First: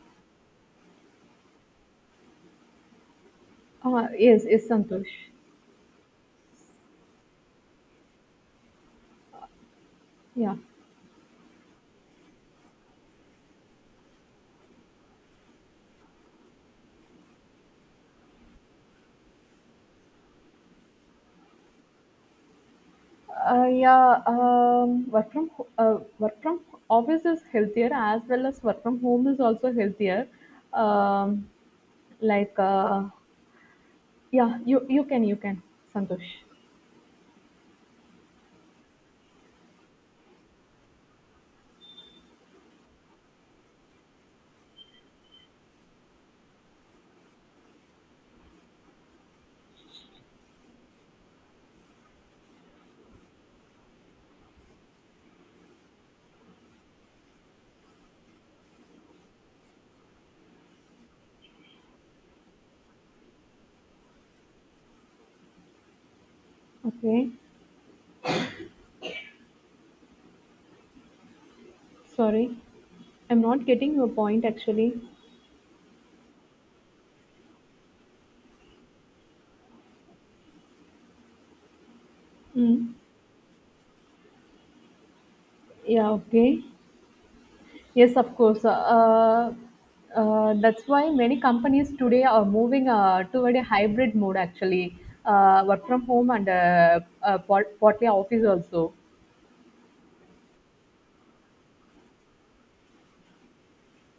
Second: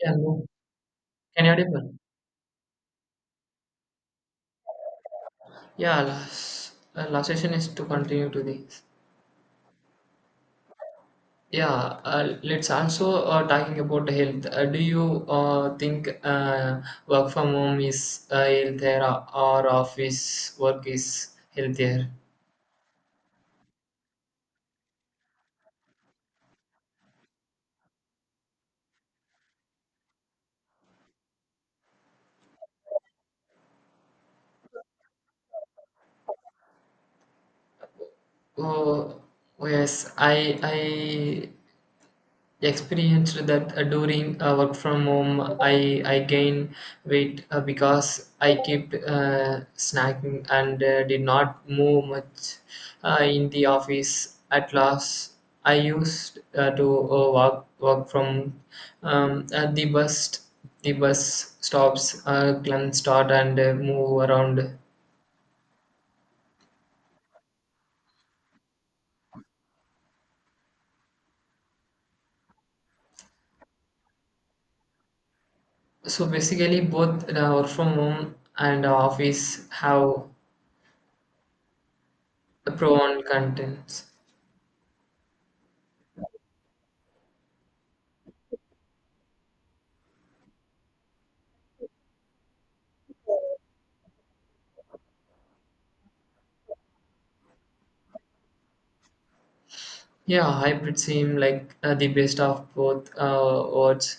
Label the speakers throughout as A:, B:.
A: Yeah, hello. Can you audible?
B: Yes, yes, Santosh.
A: Yeah, last, last session is to continue to this.
B: Yeah,
A: Yeah, let's also talking about health. Do you think work from home is healthier or office work is healthier?
B: yeah. Work from office is healthier as well as work from home is also healthier. Um, like uh, yeah, you can you can. Santosh.
A: Oh, yes, I experienced that during work from home I gained weight because I kept snacking and did not move much in the office at last I used to walk from at the bus stops can start and move around
B: Okay, sorry, I'm not getting your point actually.
A: so basically both work from home and office have pro
B: Mm.
A: and contents.
B: Yeah, okay. Yes, of course. That's why many companies today are moving toward a hybrid mode actually, work from home and partly office also.
A: Yeah, hybrid seem like the best of both worlds.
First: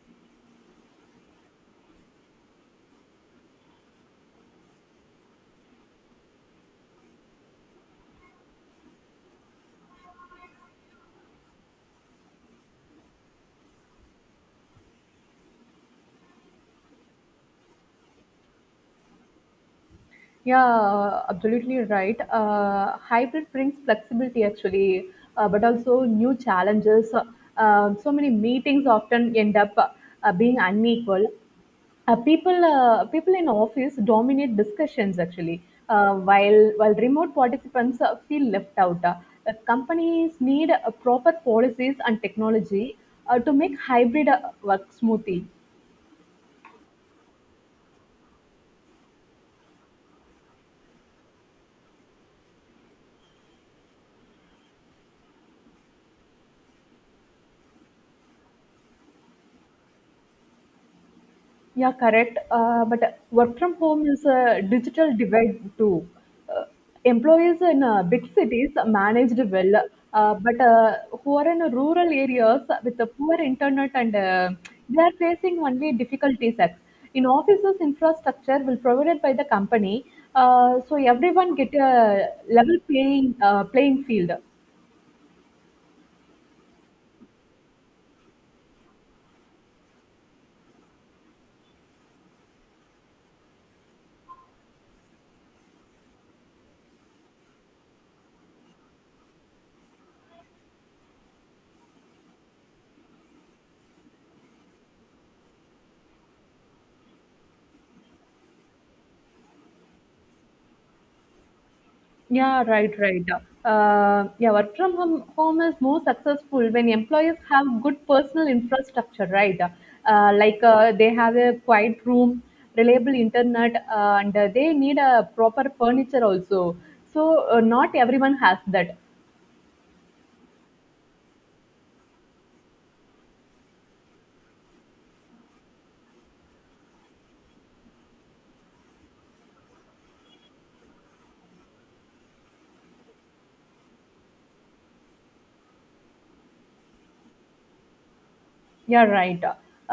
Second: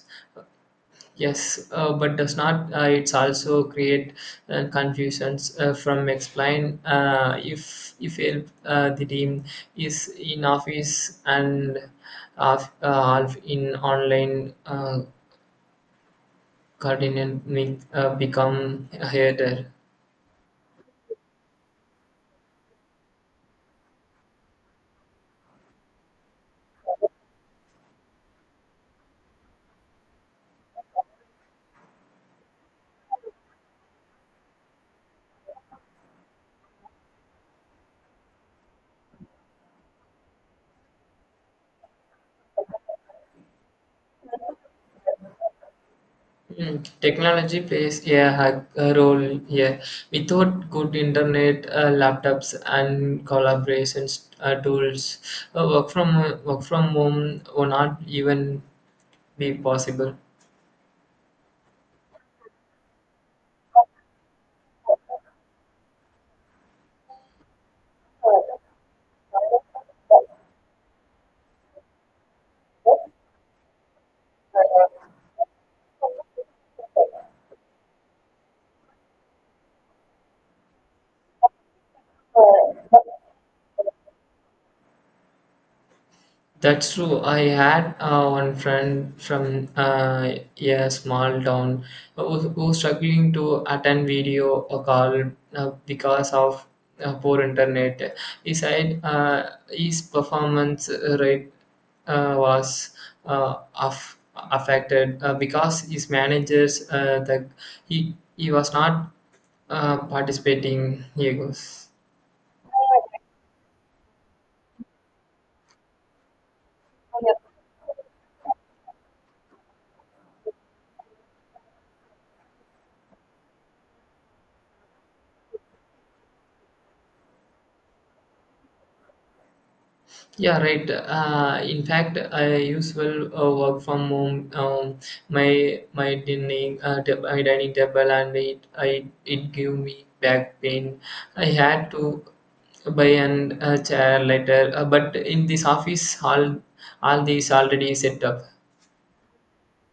A: Yes, but does not it's also create confusions from explain if help the team is in office and half half in online, continent may become harder.
B: Yeah, absolutely right. Hybrid brings flexibility actually, but also new challenges. So many meetings often end up being unequal. People in office dominate discussions actually, while remote participants feel left out. Companies need proper policies and technology to make hybrid work smoothly.
A: Mm, technology plays a, a role here. Without good internet, laptops, and collaborations tools, work from home would not even be possible.
B: Yeah, correct. But work from home is a digital divide too. Uh, Employees in big cities managed well, but who are in rural areas with the poor internet and they are facing only difficulties. In offices, infrastructure will provided by the company, so everyone get a level playing field.
A: That's true. I had one friend from a small town who struggling to attend video or call because of poor internet. He said his performance rate was uh, aff- affected because his managers the he was not participating. He goes.
B: Yeah, right, right. Yeah, Work from home is more successful when employees have good personal infrastructure, right? They have a quiet room, reliable internet, and they need a proper furniture also. So not everyone has that.
A: Yeah, right. In fact, I usually work from home. My dining my dining table and it I it gave me back pain. I had to buy an a chair later. But in this office, all these already set up.
B: Yeah, right.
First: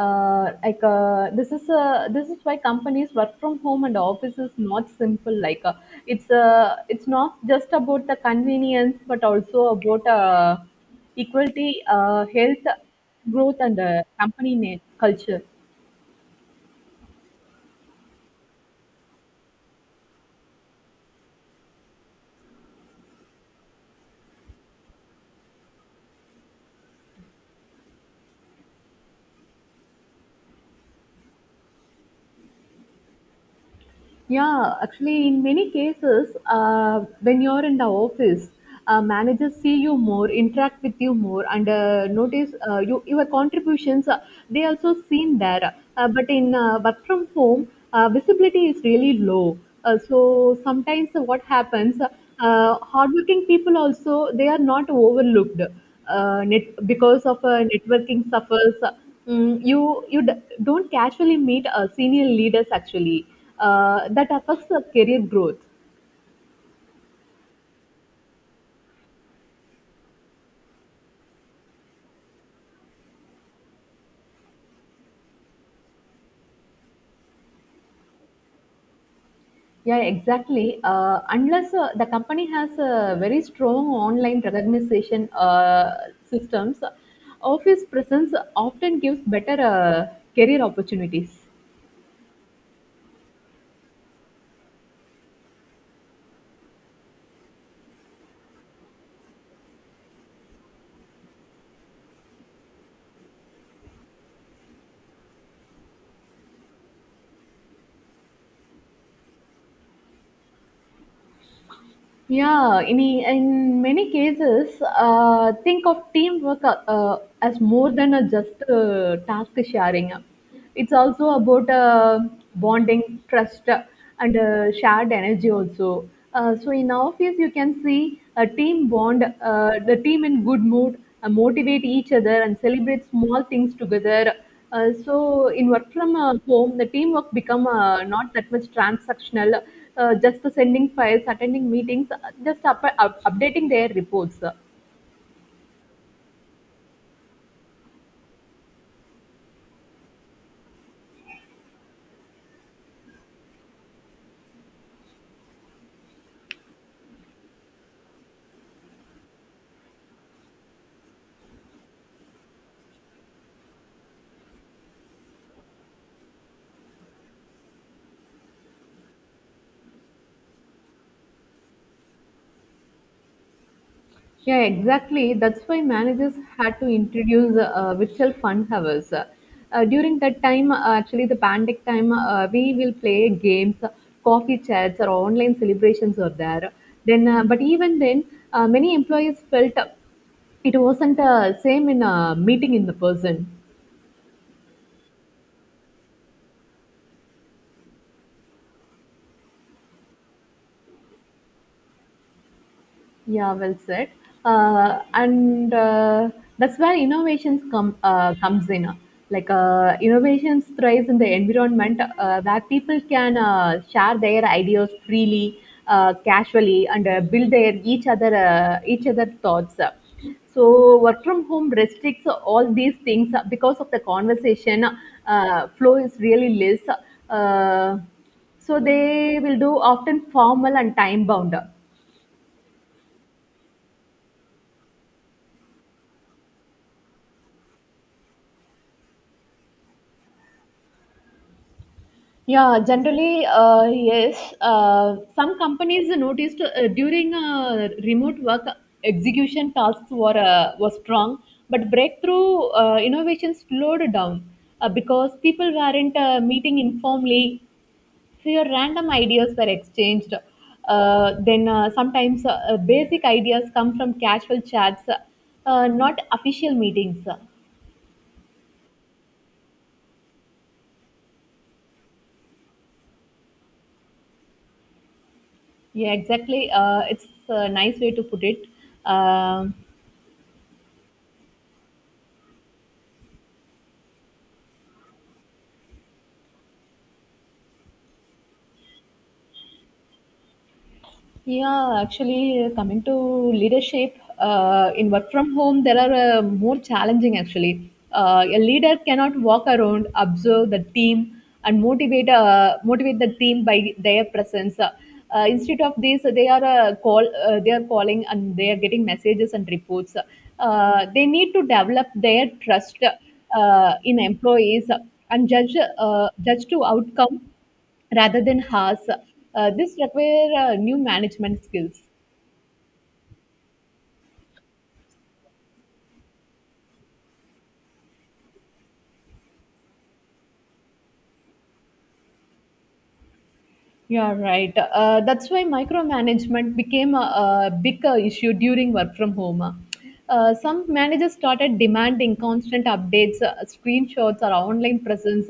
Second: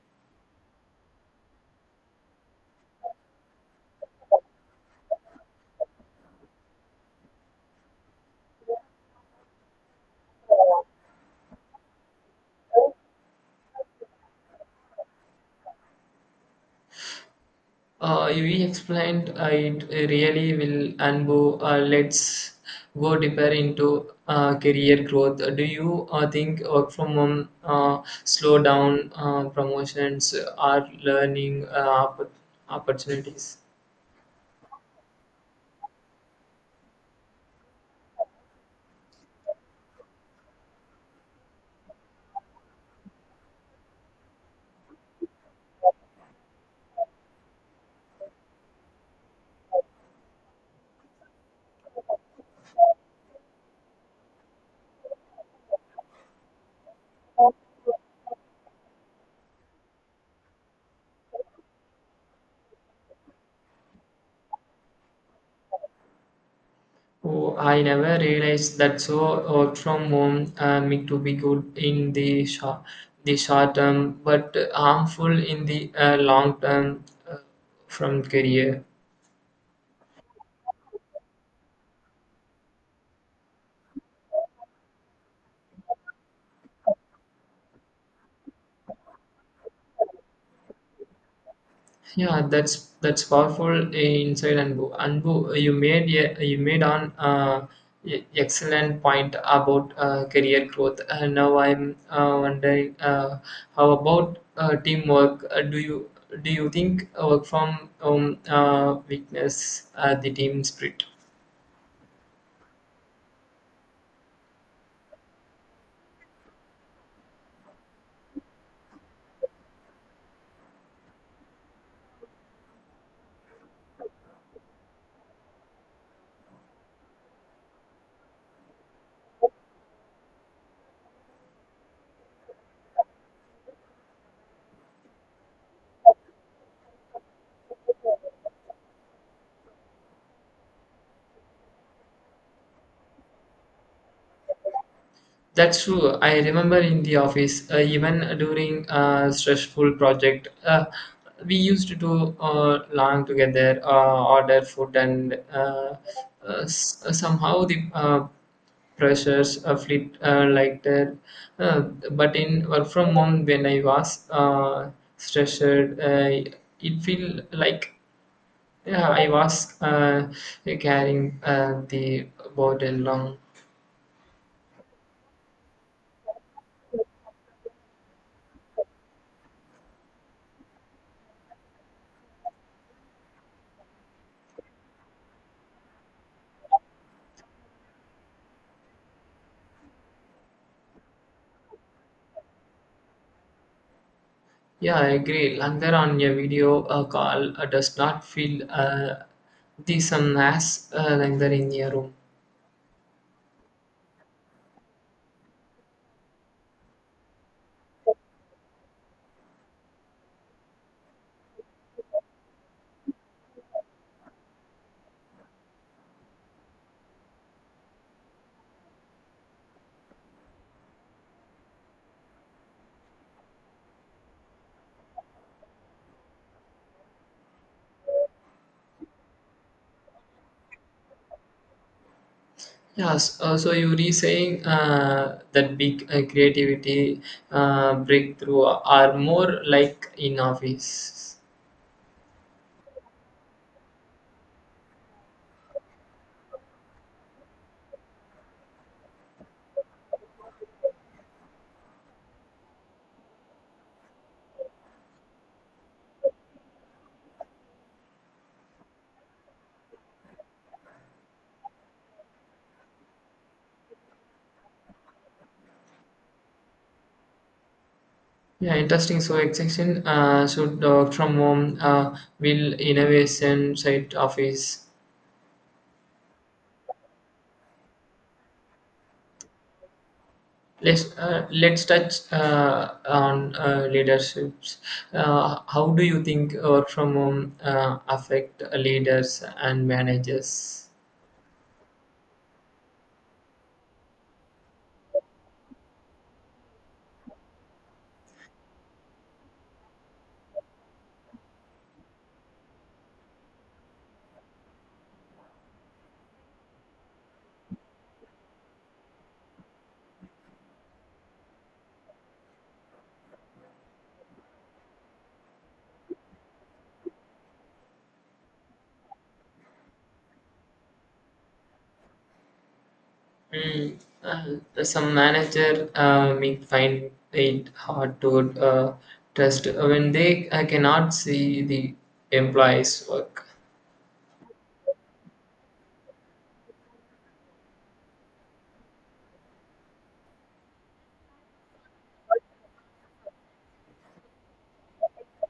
B: This is why companies work from home and office is not simple. It's not just about the convenience, but also about equality, health, growth, and culture.
A: You explained it really will, and Bo, let's go deeper into career growth. Do you think work from home, slow down promotions or learning opportunities?
B: Yeah, actually, in many cases, when you're in the office, managers see you more, interact with you more, and notice you, your contributions. They also seen there, but in work from home, visibility is really low. So sometimes what happens, hardworking people also they are not overlooked because of networking suffers. Mm, don't casually meet senior leaders actually. That affects the career growth.
A: Oh, I never realized that. So work from home meant to be good in the short term, but harmful in the long term uh, from career.
B: Yeah, exactly. Unless the company has a very strong online recognition systems, office presence often gives better career opportunities.
A: Yeah, that's powerful, inside Anbu. Anbu, eh, you made on excellent point about career growth. And now I'm wondering how about teamwork? Do you think work from weakness the team spirit?
B: Yeah, in many cases, think of teamwork as more than a just task sharing. It's also about bonding, trust, and shared energy also. So in office, you can see a team bond, the team in good mood, motivate each other, and celebrate small things together. So in work from home, the teamwork become not that much transactional. Just the sending files, attending meetings, just updating their reports.
A: That's true. I remember in the office, even during a stressful project, we used to do long together, order food, and somehow the pressures fleet like that. Uh, but in work from home, when I was stressed, it feel like yeah, I was carrying the burden long.
B: Yeah, exactly. That's why managers had to introduce virtual fun hours. During that time, actually, the pandemic time, we will play games, coffee chats, or online celebrations are there. Then, but even then, many employees felt it wasn't same in a meeting in the person.
A: Yeah, I agree. Langer on a video call does not feel the same as Langer in a room.
B: Yeah, well said. And That's where innovations comes in. Innovations thrives in the environment where people can share their ideas freely, casually, and build their each other thoughts. So work from home restricts all these things because of the conversation flow is really less. Uh, so they will do often formal and time bound.
A: Yes, so you were saying that big creativity breakthrough are more like in office.
B: Yeah, generally, yes. Some companies noticed during remote work execution tasks were strong, but breakthrough innovations slowed down because people weren't meeting informally. So your random ideas were exchanged. Then sometimes Basic ideas come from casual chats, not official meetings.
A: Yeah, interesting. So extension should from home will innovation side office.
B: Yeah, exactly. It's a nice way to put it. Um
A: Let's touch on leaderships. How do you think work from home affect leaders and managers?
B: Yeah, actually, coming to leadership in work from home, there are more challenging actually. A leader cannot walk around, observe the team, and motivate the team by their presence. Instead of this, they are calling and they are getting messages and reports. They need to develop their trust in employees and judge to outcome rather than Haas. This require new management skills.
A: Mm, some manager may find it hard to trust when they cannot see the employees' work.
B: Yeah, right. That's why micromanagement became a big issue during work from home. Some managers started demanding constant updates, screenshots, or online presence.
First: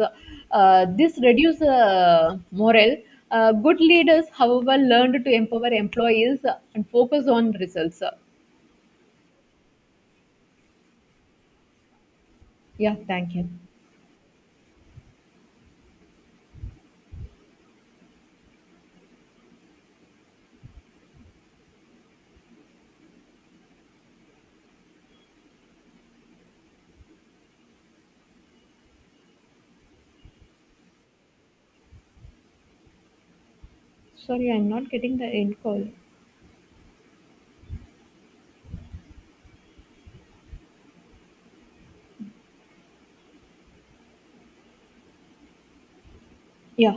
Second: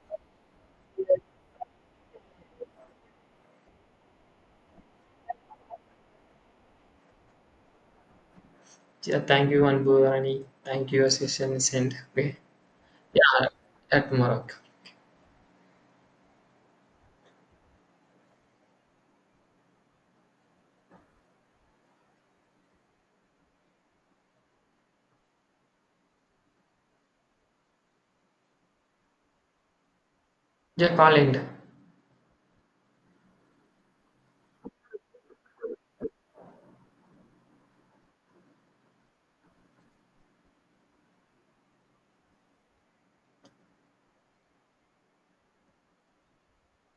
B: This reduced morale. Good leaders, however, learned to empower employees and focus on results.
A: Yeah, thank you, Anbu Rani. Thank you, Assistant Send. Okay.
B: Yeah, thank
A: Yeah,
B: you.
A: at tomorrow. Yeah, call end.
B: Sorry, I'm not getting the end call. Yeah.